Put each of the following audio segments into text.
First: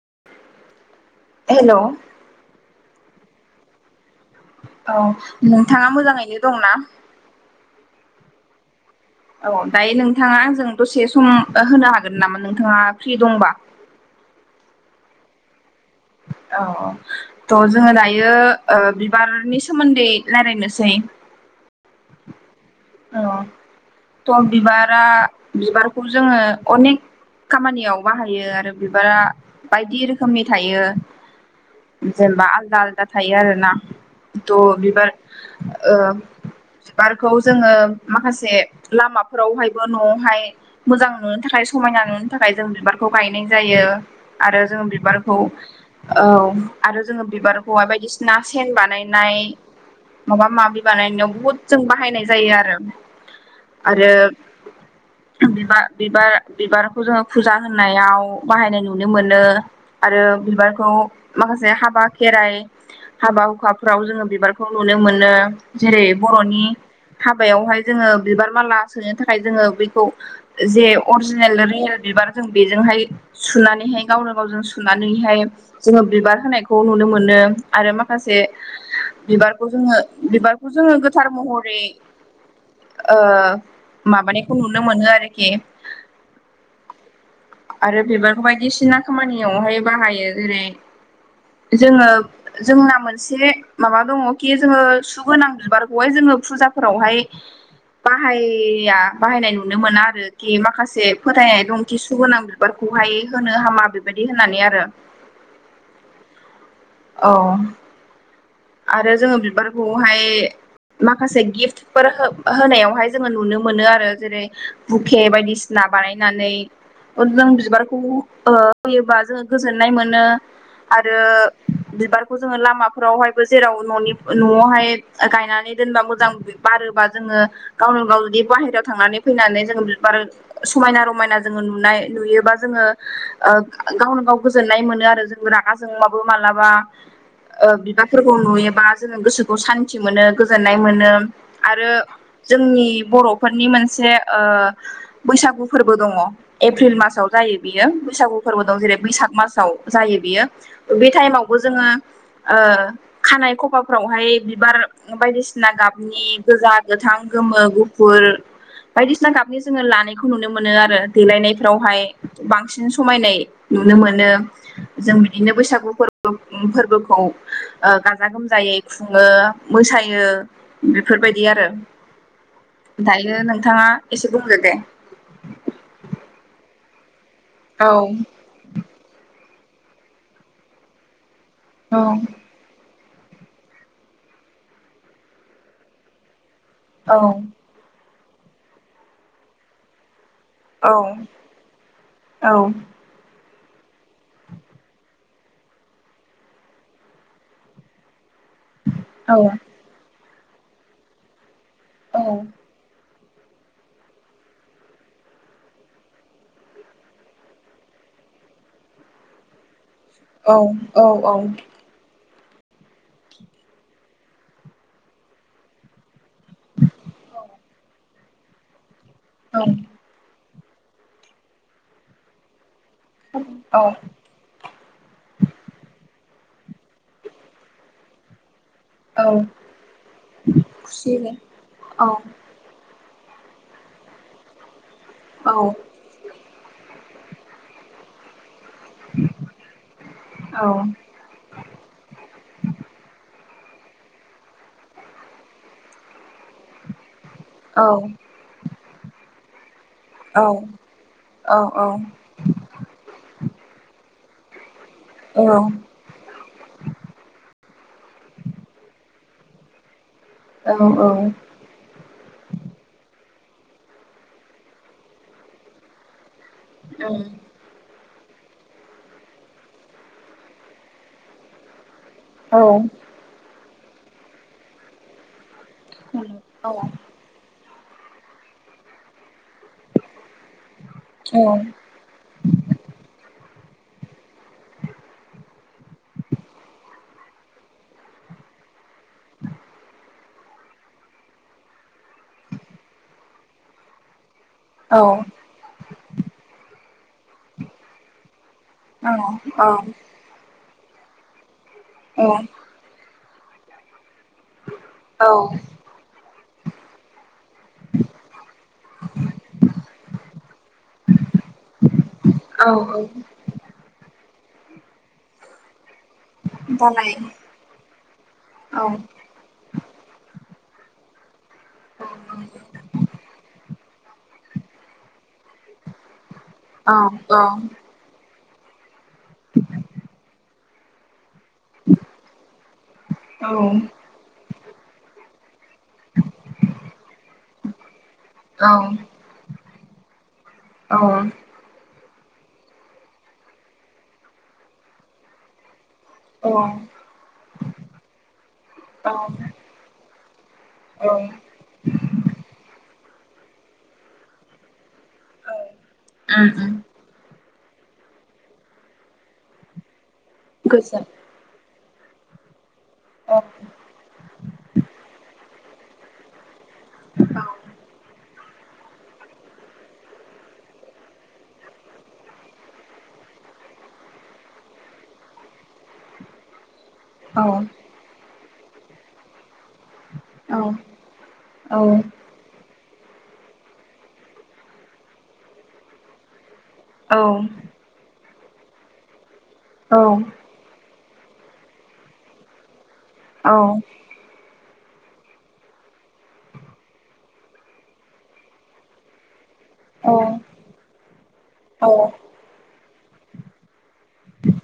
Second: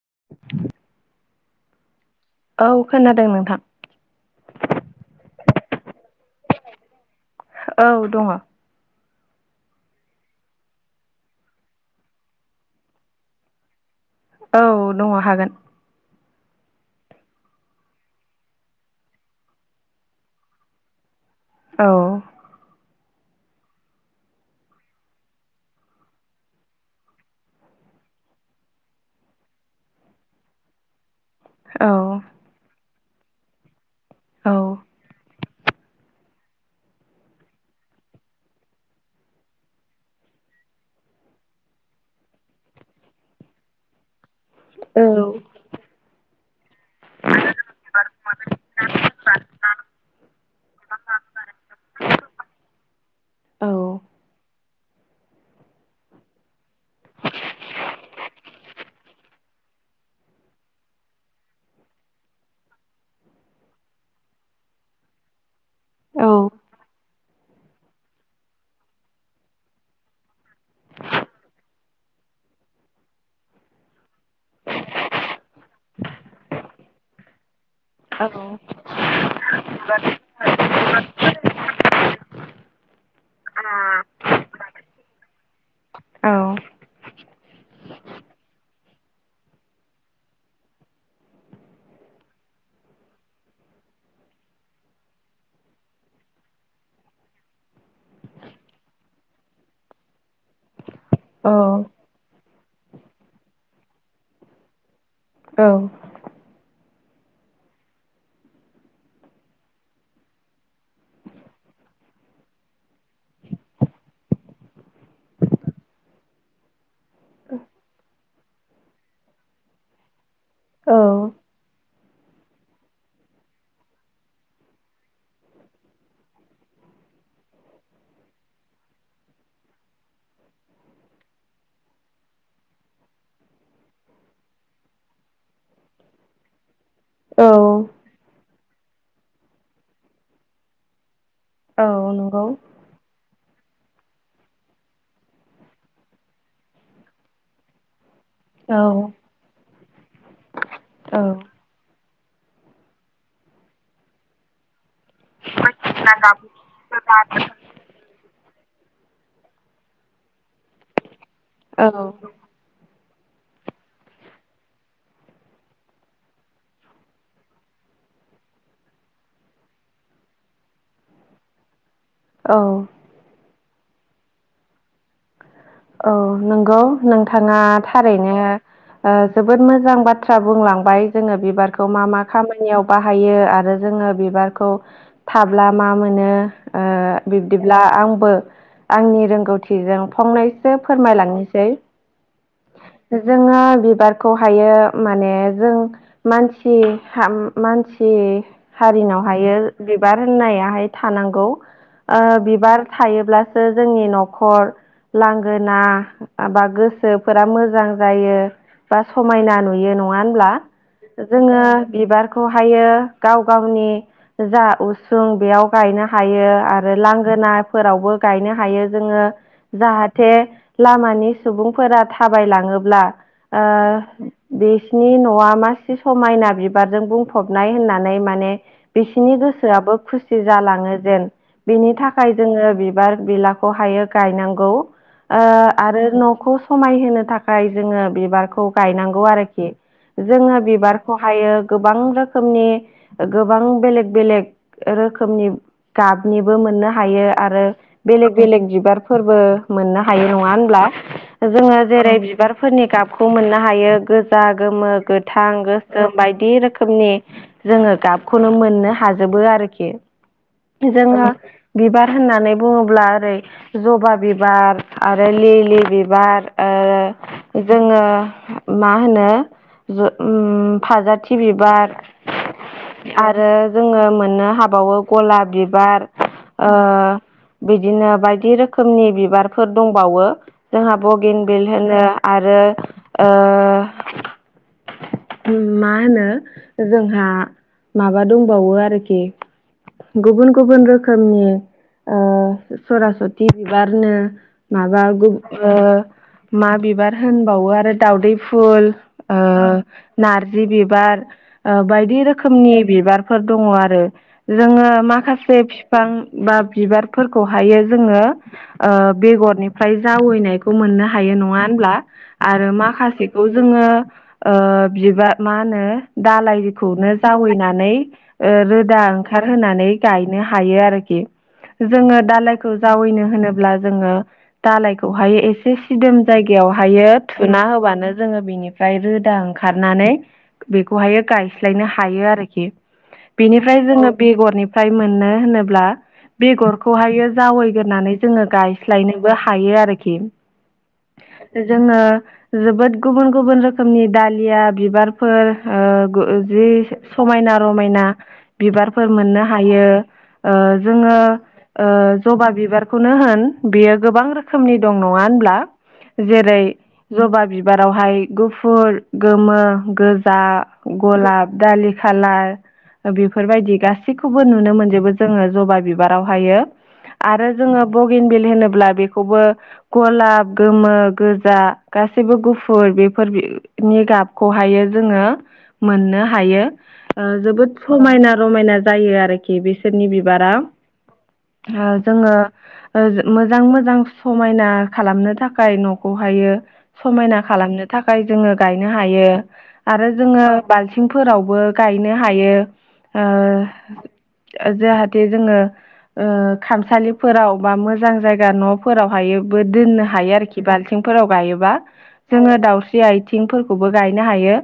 [inaudible] हेल' औ खोनादों नोंथां। औ नोंथाङा मोजाङैनो दंना औ दङ। औ दायो नोंथाङा जों दसे सम होनो हागोन नामा नोंथाङा फ्रि दंबा [inaudible] औ दङ हागोन। औ-औ थ' जोङो दायो ओ बिबारनि सोमोन्दै रायलायनोसै। औ औ थ' बिबारा बिबारखौ जोङो अनेक खामानियाव बाहायो आरो बिबारा बायदि रोखोमनि थायो। औ जेनबा आलदा -आलदा थायो आरो ना औ थ' बिबार ओ बारखौ जोङो माखासे लामाफोरावहायबो न'आवहाय मोजां नुनो थाखाय समायना नुनो थाखाय जों बिबारखौ गायनाय जायो आरो जों बिबारखौ औ औ आरो जोङो बिबारखौ बायदिसिना सेन बानायनाय माबा -माबि बानायनायाव बहुद जों बाहायनाय जायो आरो औ आरो [inaudible] बिबार बिबार बिबारखौ जोङो फुजा होननायाव बाहायनाय नुनो मोनो आरो। बिबारखौ माखासे हाबा खेराइ हाबा हुखाफ्राव जोङो बिबारखौ नुनो मोनो। जेरै औ बर'नि हाबायावहाय जोङो बिबार माला सोनो थाखाय जोङो बेखौ जे अरिजिनेल रियेलार बिबार जों बेजोंहाय सुनानैहाय गावनो गावजों सुनानैहाय जोङो बिबार होनायखौ नुनो मोनो मोनो आरो माखासे बिबारखौ जोङो बिबारखौ जोङो गोथार महरै ओ माबानायखौ नुनो मोनो आरोखि औ। आरो बिबारखौ बायदिसिना खामानियावहाय बाहायो जेरै जोङो जोंना मोनसे माबा दङखि जोङो सुगोनां बिबारखौहाय जोङो फुजा फोरावहाय बाहाया बाहायनाय नुनो मोना आरोखि माखासे से फोथायनाय दं खिसु गोनां बिबारखौहाय होनो हामा बेबायदि होननानै आरो औ। औ। आरो जोङो बिबारखौहाय माखासे गिफ्टफोर होनायावहाय जोङो नुनो मोनो आरो जेरै बुके बायदिसिना बानायनानै जों बिबारखौ ओ होयोबा जोङो गोजोन्नाय मोनो औ आरो बिबारखौ जोङो लामाफोरावहाय जेराव न'आवहाय गायनानै दोनबा मोजां बारोबा जोङो गावनो गाव बे बाहेरायाव थांनानै फैनानै जोङो बि शबार समायना रमायना जोङो नुनाय नुयोबा जोङो। गावनो गाव गोजोननाय मोनो आरो जों रागा जोंबाबो मालाबा औ बिबार फोरखौ नुयोबा जोङो गोसोखौ सान्थि मोनो गोजोननाय मोनो। औ आरो नंगौ जोंनि बर' फोरनि मोनसे ओ बैसागु फोरबो दङ एप्रिल मासाव जायो बियो बैसागु फोरबो औ दं जेरै बैसाग मासाव जायो बियो बे औ टाइमावबो जोङो ओ खानाय खफाफ्रावहाय बिबार बायदिसिना गाबनि गोजा गोथां गोमो गुफुर बायदिसिना गाबनि जोङो लानायखौ नुनो मोनो आरो देलायनायफ्रावहाय औ बांसिन समायनाय नुनो मोनो जों बिदिनो बैसागु फोरबो फोरबोखौ ओ गाजा गोमजायै खुङो मोसायो बेफोरबायदि आरो। औ दायो नोंथाङा एसे बुंदो दे औ नंगौ नोंथाङा औ थारैनो ओ जोबोद मोजां बाथ्रा बुंलांबाय जोङो बिबारखौ औ मा मा खामानियाव बाहायो आरो जोङो बिबारखौ थाब्ला मा मोनो औ बिब्दिब्ला आंबो आंनि रोंगौथिजों फंनै फोरमायलांनोसै औ जों जोङो बिबारखौ हायो माने जों मानसि मानसि औ हारिनावहायो बिबार होननायाहाय थानांगौ औ ओ बिबार थायोब्लासो जोंनि न'खर गोना माबा गोसोफोरा मोजां जायो बा समायना नुयो नङा नङा होनब्ला औ जोङो बिबार खोहायो गाव ना फोरावबो गायनो हायो। जोङो जाहाथे लामानि सुबुंफोरा थाबायलाङो ब्ला ओ औ बिसिनि न'आ मासे समायना बिबारजों बुंफबनाय होननानै माने औ बिसिनि गोसोआबो खुसि जालाङो खुसि जेन बिनि औ थाखाय जोङो बिबार बिलाखौ हायो गायनांगौ ओ औ आरो न'खौ समायहोनो थाखाय जोङो बिबारखौ गायनागौ आरोखि जोंङो औ बिबारखौ गोबां रोखोमनि गोबां बेलेग बेलेग रोखोमनि गाब निबो मोननो हायो आरो औ बेलेग बेलेग बिबार फोरबो हायो नङा औ होनब्ला जोङो जेरै औ बिबारफोरनि गाबखौ मोननो हायो गोजा गोमो गोथां गोसोम बायदि रोखोमनि जोङो गाबखौनो मोननो हाजोबो आरो आरोखि औ औ जोङो बिबार होननानै बुङोब्ला ओरै जबा बि बिबार आरो लिलि बिबार ओ जोङो मा होनो फाजाथि बिबार। आरो जोङो मोननो हाबावो गलाब बि बिबार बिदिनो बायदि रोखोमनि बिबारफोर दंबावो। जोंहा बगिन बिल होनो आरो ओ मा होनो जोंहा माबा दंबावो आरोखि गुबुन गुबुन रोखोमनि ओ सरासति बिबारनो माबा गु ओ मा बिबार होनबावो आरो दाउदै फुल ओ नार जि बिबार ओ बायदि रोखोमनि बिबारफोर दङ आरो जोङो औ माखासे बिफां बा बिबारफोरखौहायो जोङो ओ बेगरनिफ्राय जावैनायखौ मोननो हायो नङा होनब्ला औ आरो माखासेखौ जोङो ओ बिबार मा होनो। दालायखौनो दालाय जावैनानै औ रोदा ओंखार होनानै गायनो हायो आरो। आरोखि औ गोजोन औ जोङो दालायखौ जावैनो होनोब्ला जोङो दालायखौहाय एसे सिदोम जायगायावहायो थुना होबानो जोङो बेनिफ्राय रोदा ओंखारनानै बेखौहायो गाय फ्रायनो हायो आरोखि बेनिफ्राय जोङो बेगरनिफ्राय मोननो होनो ब्ला बेगरखौहायो जावैग्रोनानै जोङो गाय लायनोबो हायो आरोखि जोङो जोबोद गुबुन गुबुन रोखोमनि दालिया बिबारफोर ओ गु जि समायना रमायना बिबारफोर मोननो हायो ओ जोङो जबा बिबारखौनो होन बियो गोबां रोखोमनि दं नङा होनब्ला जेरै जबा बि बिबारावहाय गुफुर गोमो गोजा गलाब दालि खाला बेफोरबायदि गासैखौबो नुनो मोनजोबो जोङो जबा बिबारावहायो आरो जोङो बगिन बिल ब्ला बेखौबो गलाब गोमो गोजा गासैबो गुफुर बेफोर बिनि गाबखौहाय जोंङो मोननो हायो। जोबोद समायना रमायना जायो आरोखि बेस नि बिबारा जोङो मोजां मोजां समायना खालामनो थाखाय न'खौहायो समायना खालामनो थाखाय जोङो गायनो हायो आरो जोङो बालथि आथिंफोरावबो गायनो हायो ओ जाहाथे जोङो ओ खामसालिफोराव बा मोजां जायगा न'फोरावहायो बो दोननो हायो आरोखि बाल्थिंफोराव गायोबा जोङो दाावस्रि आथिंफोर खौबो गायनो हायो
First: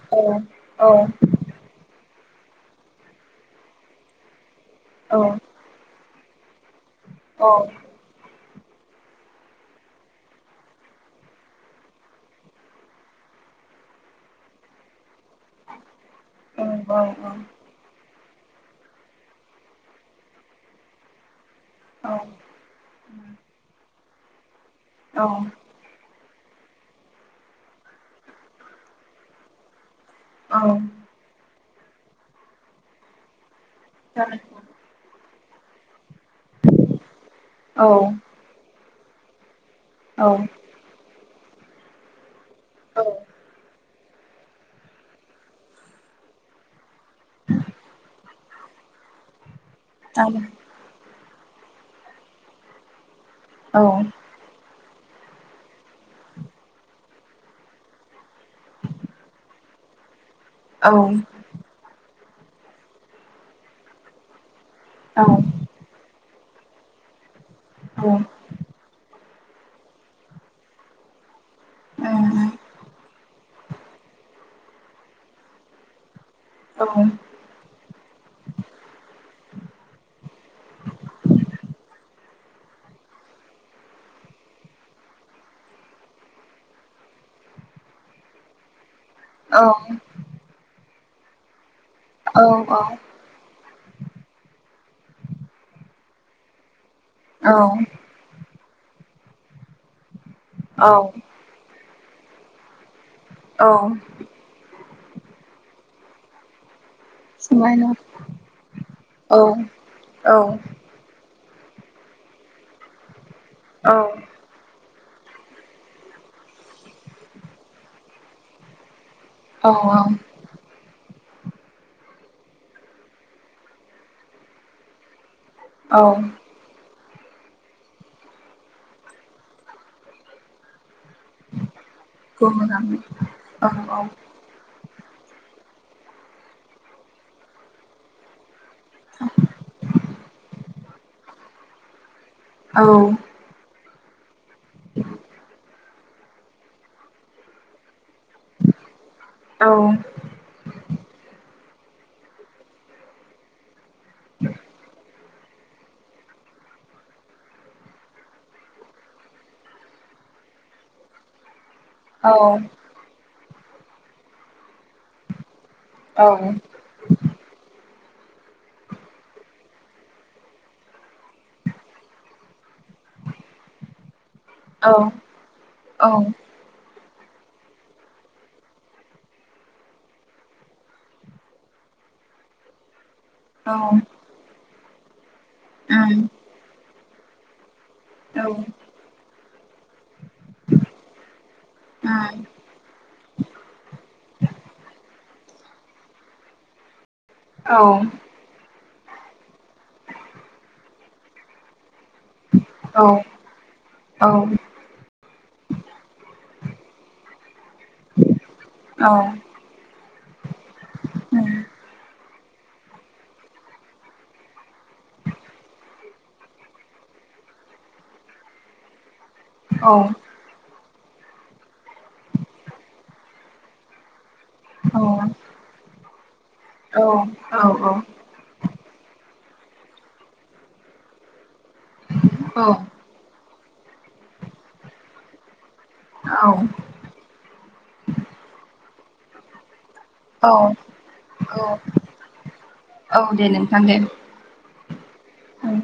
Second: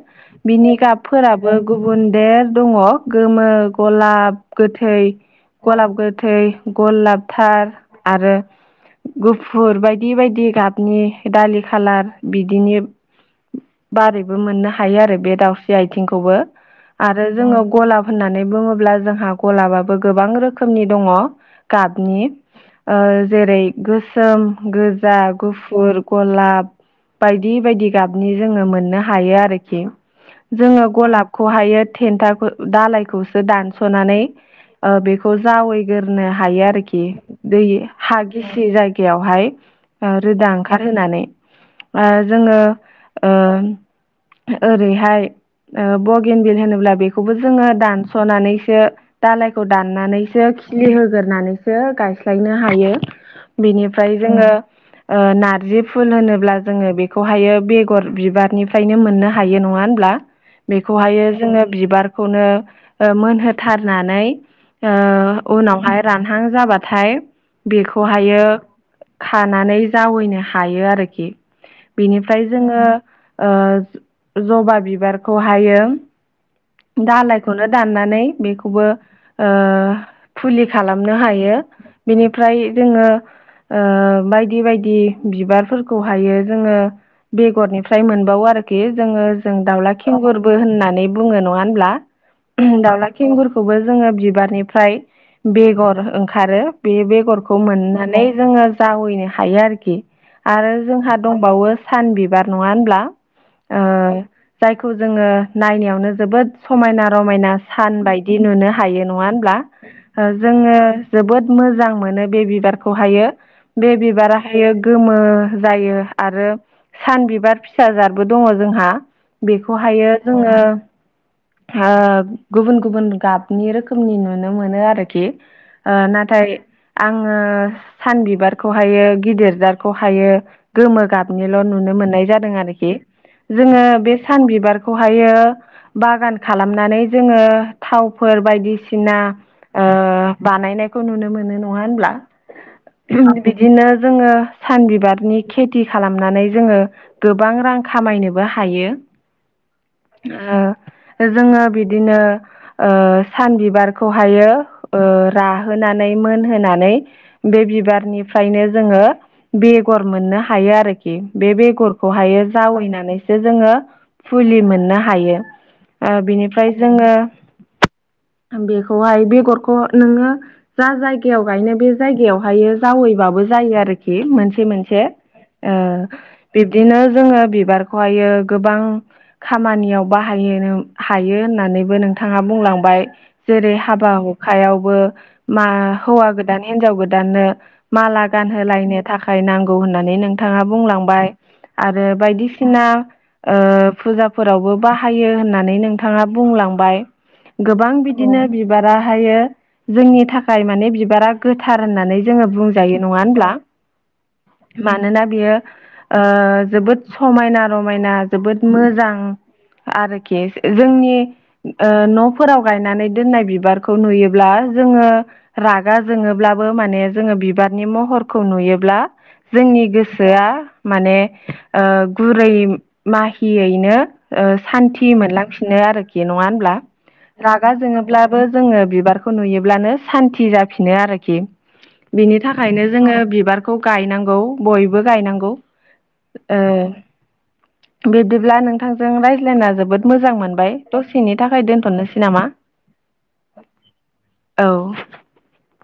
बिनि गाबफोराबो गुबुन देर दङ गोमो गलाब गोथै गलाब गोथै गलाबथार आरो गुफुर बायदि बायदि गाबनि दालि खालार बिदिनि बारैबो मोननो हायो आरो बे दाउस्रि आथिंखौबो आरो जोङो गलाब होननानै बुङोब्ला जोंहा ग'लाबाबबो गोबां रोखोमनि दङ गाबनि ओ जेरै गोसोम, गोजा, गुफुर गलाब बायदि-बायदि गाबनि जोङो मोननो हायो आरोखि जोङो गलाबखौहायो थेन्थाखौ दालायखौसो दानस सनानै बेखौ जावैगोरो हायो आरोखि दै हा गिसि जायगायावहाय रोदा ओंखारहोनानै बा जोंङो ओ ओरैहाय ओ बगिनबिल होनोब्ला बे बेखौबो जोंङो दानसनानैसो दालायखौ दाननानैसो खिलि होग्रोनानै सो गायस्लायनो हायो बिनिफ्राय जोङो ओ नारजि फुल होनोब्ला जोंङो बेखौहायो बेगर बिबारनिफ्रायनो मोननो हायो नङा होनब्ला। बेखौहायो जोंङो बिबारखौनो मोनहोथारनानै। ओ उनावहाय रानहां जाबाथाय बेखौहायो खानानै जावैनो हायो आरोखि। बेनिफ्राय जोंङो ओ जबा बिबारखौहायो। दालायखौनो दाननानै बेखौबो ओ‌ फुलि खालामनो हायो बिनिफ्राय जोंङो। ओ बायदि बायदि बिबारफोरखौहायो जोङो बेगरनिफ्राय मोनबावो आरो आरोखि जोङो जों दावला खिंगुरबो होननानै बुङो नङा होनब्ला दाउला खेंगुरखौबो जोङो बिबारनिफ्राय बेगर ओंखारो बे बेगरखौ मोननानै जोङो जावैनो हायो आरोखि आरो औ जोंहा दंबावो सान बिबार नङा होनब्ला औ। खौ जोङो नायनायावनो जोबोद समायना रमायना सोंलायनो सान बायदि नुनो हायो नङा औ होनब्ला ओ औ जोङो जोबोद मोजां मोनो बे बिबारखौहायो बे औ बिबाराहायो गोमो जायो आरो सान बिबार फिसाजादबो दङ जोंहा औ बेखौहायो जोङो ओ गुबुन गुबुन गाबनि रोखोमनि नुनो मोनो आरोखि ओ औ नाथाय आङो सान बिबारखौहायो गिदिर जारखौहायो गोमो गाबनिल' नुनो मोननाय जादों आरोखि गोमोहाबनाय औ जोङो बे सान बिबारखौहायो बागान खालामनानै जोङो थावफोर बायदिसिना सिना ओ बानायनायखौ नुनो मोनो नङा होनब्ला। औ बिदिनो जोङो सान बिबारनि खेथि खालाम नानै जोङो गोबां रां खामायनोबो हायो औ ओ जोङो बिदिनो ओ सान बिबार खौहायो ओ राहोनानै। मोनहोनानै बे बिबारनिफ्रायनो जोङो बेगर मोननो हायो आरोखि बे बेगरखौहायो जावैनानैसो जोङो फुलि मोननो हायो ओ बिनिफ्राय जोङो [inaudible] बेखौहाय बेगरखौ नोङो जा जायगायाव गायनो बे जायगायावहायो जावैबाबो जायो आरोख मोनसे औ मोनसे बिबदिनो जोङो बिबारखौहायो गोबां खामानियाव बाहायो हायो होननानैबो नोंथाङा बुंलांबाय जेरै हाबा हुखायावबो। मा हौवा गोदान हिनजाव गोदाननो माला गानहोलायनो थाखाय नांगौ होननानै नों नोंथाङा बुंलांबाय आरो बायदिसिना ओ फुजाफोरावबो बाहायो होननानै नोंथाङा बुंलांबाय गोबां बिदिनो बिबारा हायो जोंनि थाखाय माने बिबारा गोथार होननानै जोङो बुंजायो नङा होनब्ला। औ मानोना बियो ओ जोबोद समायना रमायना जोबोद औ मोजां आरोखि जोंनि ओ न' फोराव गायनानै दोननाय बिबारखौ नुयोब्ला जोङो रागा जोङोब्लाबो माने जों ओ बिबारनि महरखौ नुयोब्ला जोंनि गोसोआ माने ओ गुरै माहियैनो ओ सान थि मोनलांफिनो आरोखि नङा होमब्ला? औ उम औ रागा जोङोब्लाबो जोङो बिबारखौ नुयो ब्लानो सान्थि जाफिनो आरोखि। बिनि थाखायनो जोंङो बिबारखौ गायनांगौ बयबो गायनांगौ। ओ बिब्दिब्ला नोंथांजों रायज्लायना जोबोद मोजां मोनबाय। दसेनि औ औ थाखाय दोनथनोसै नामा? औ [unintelligible]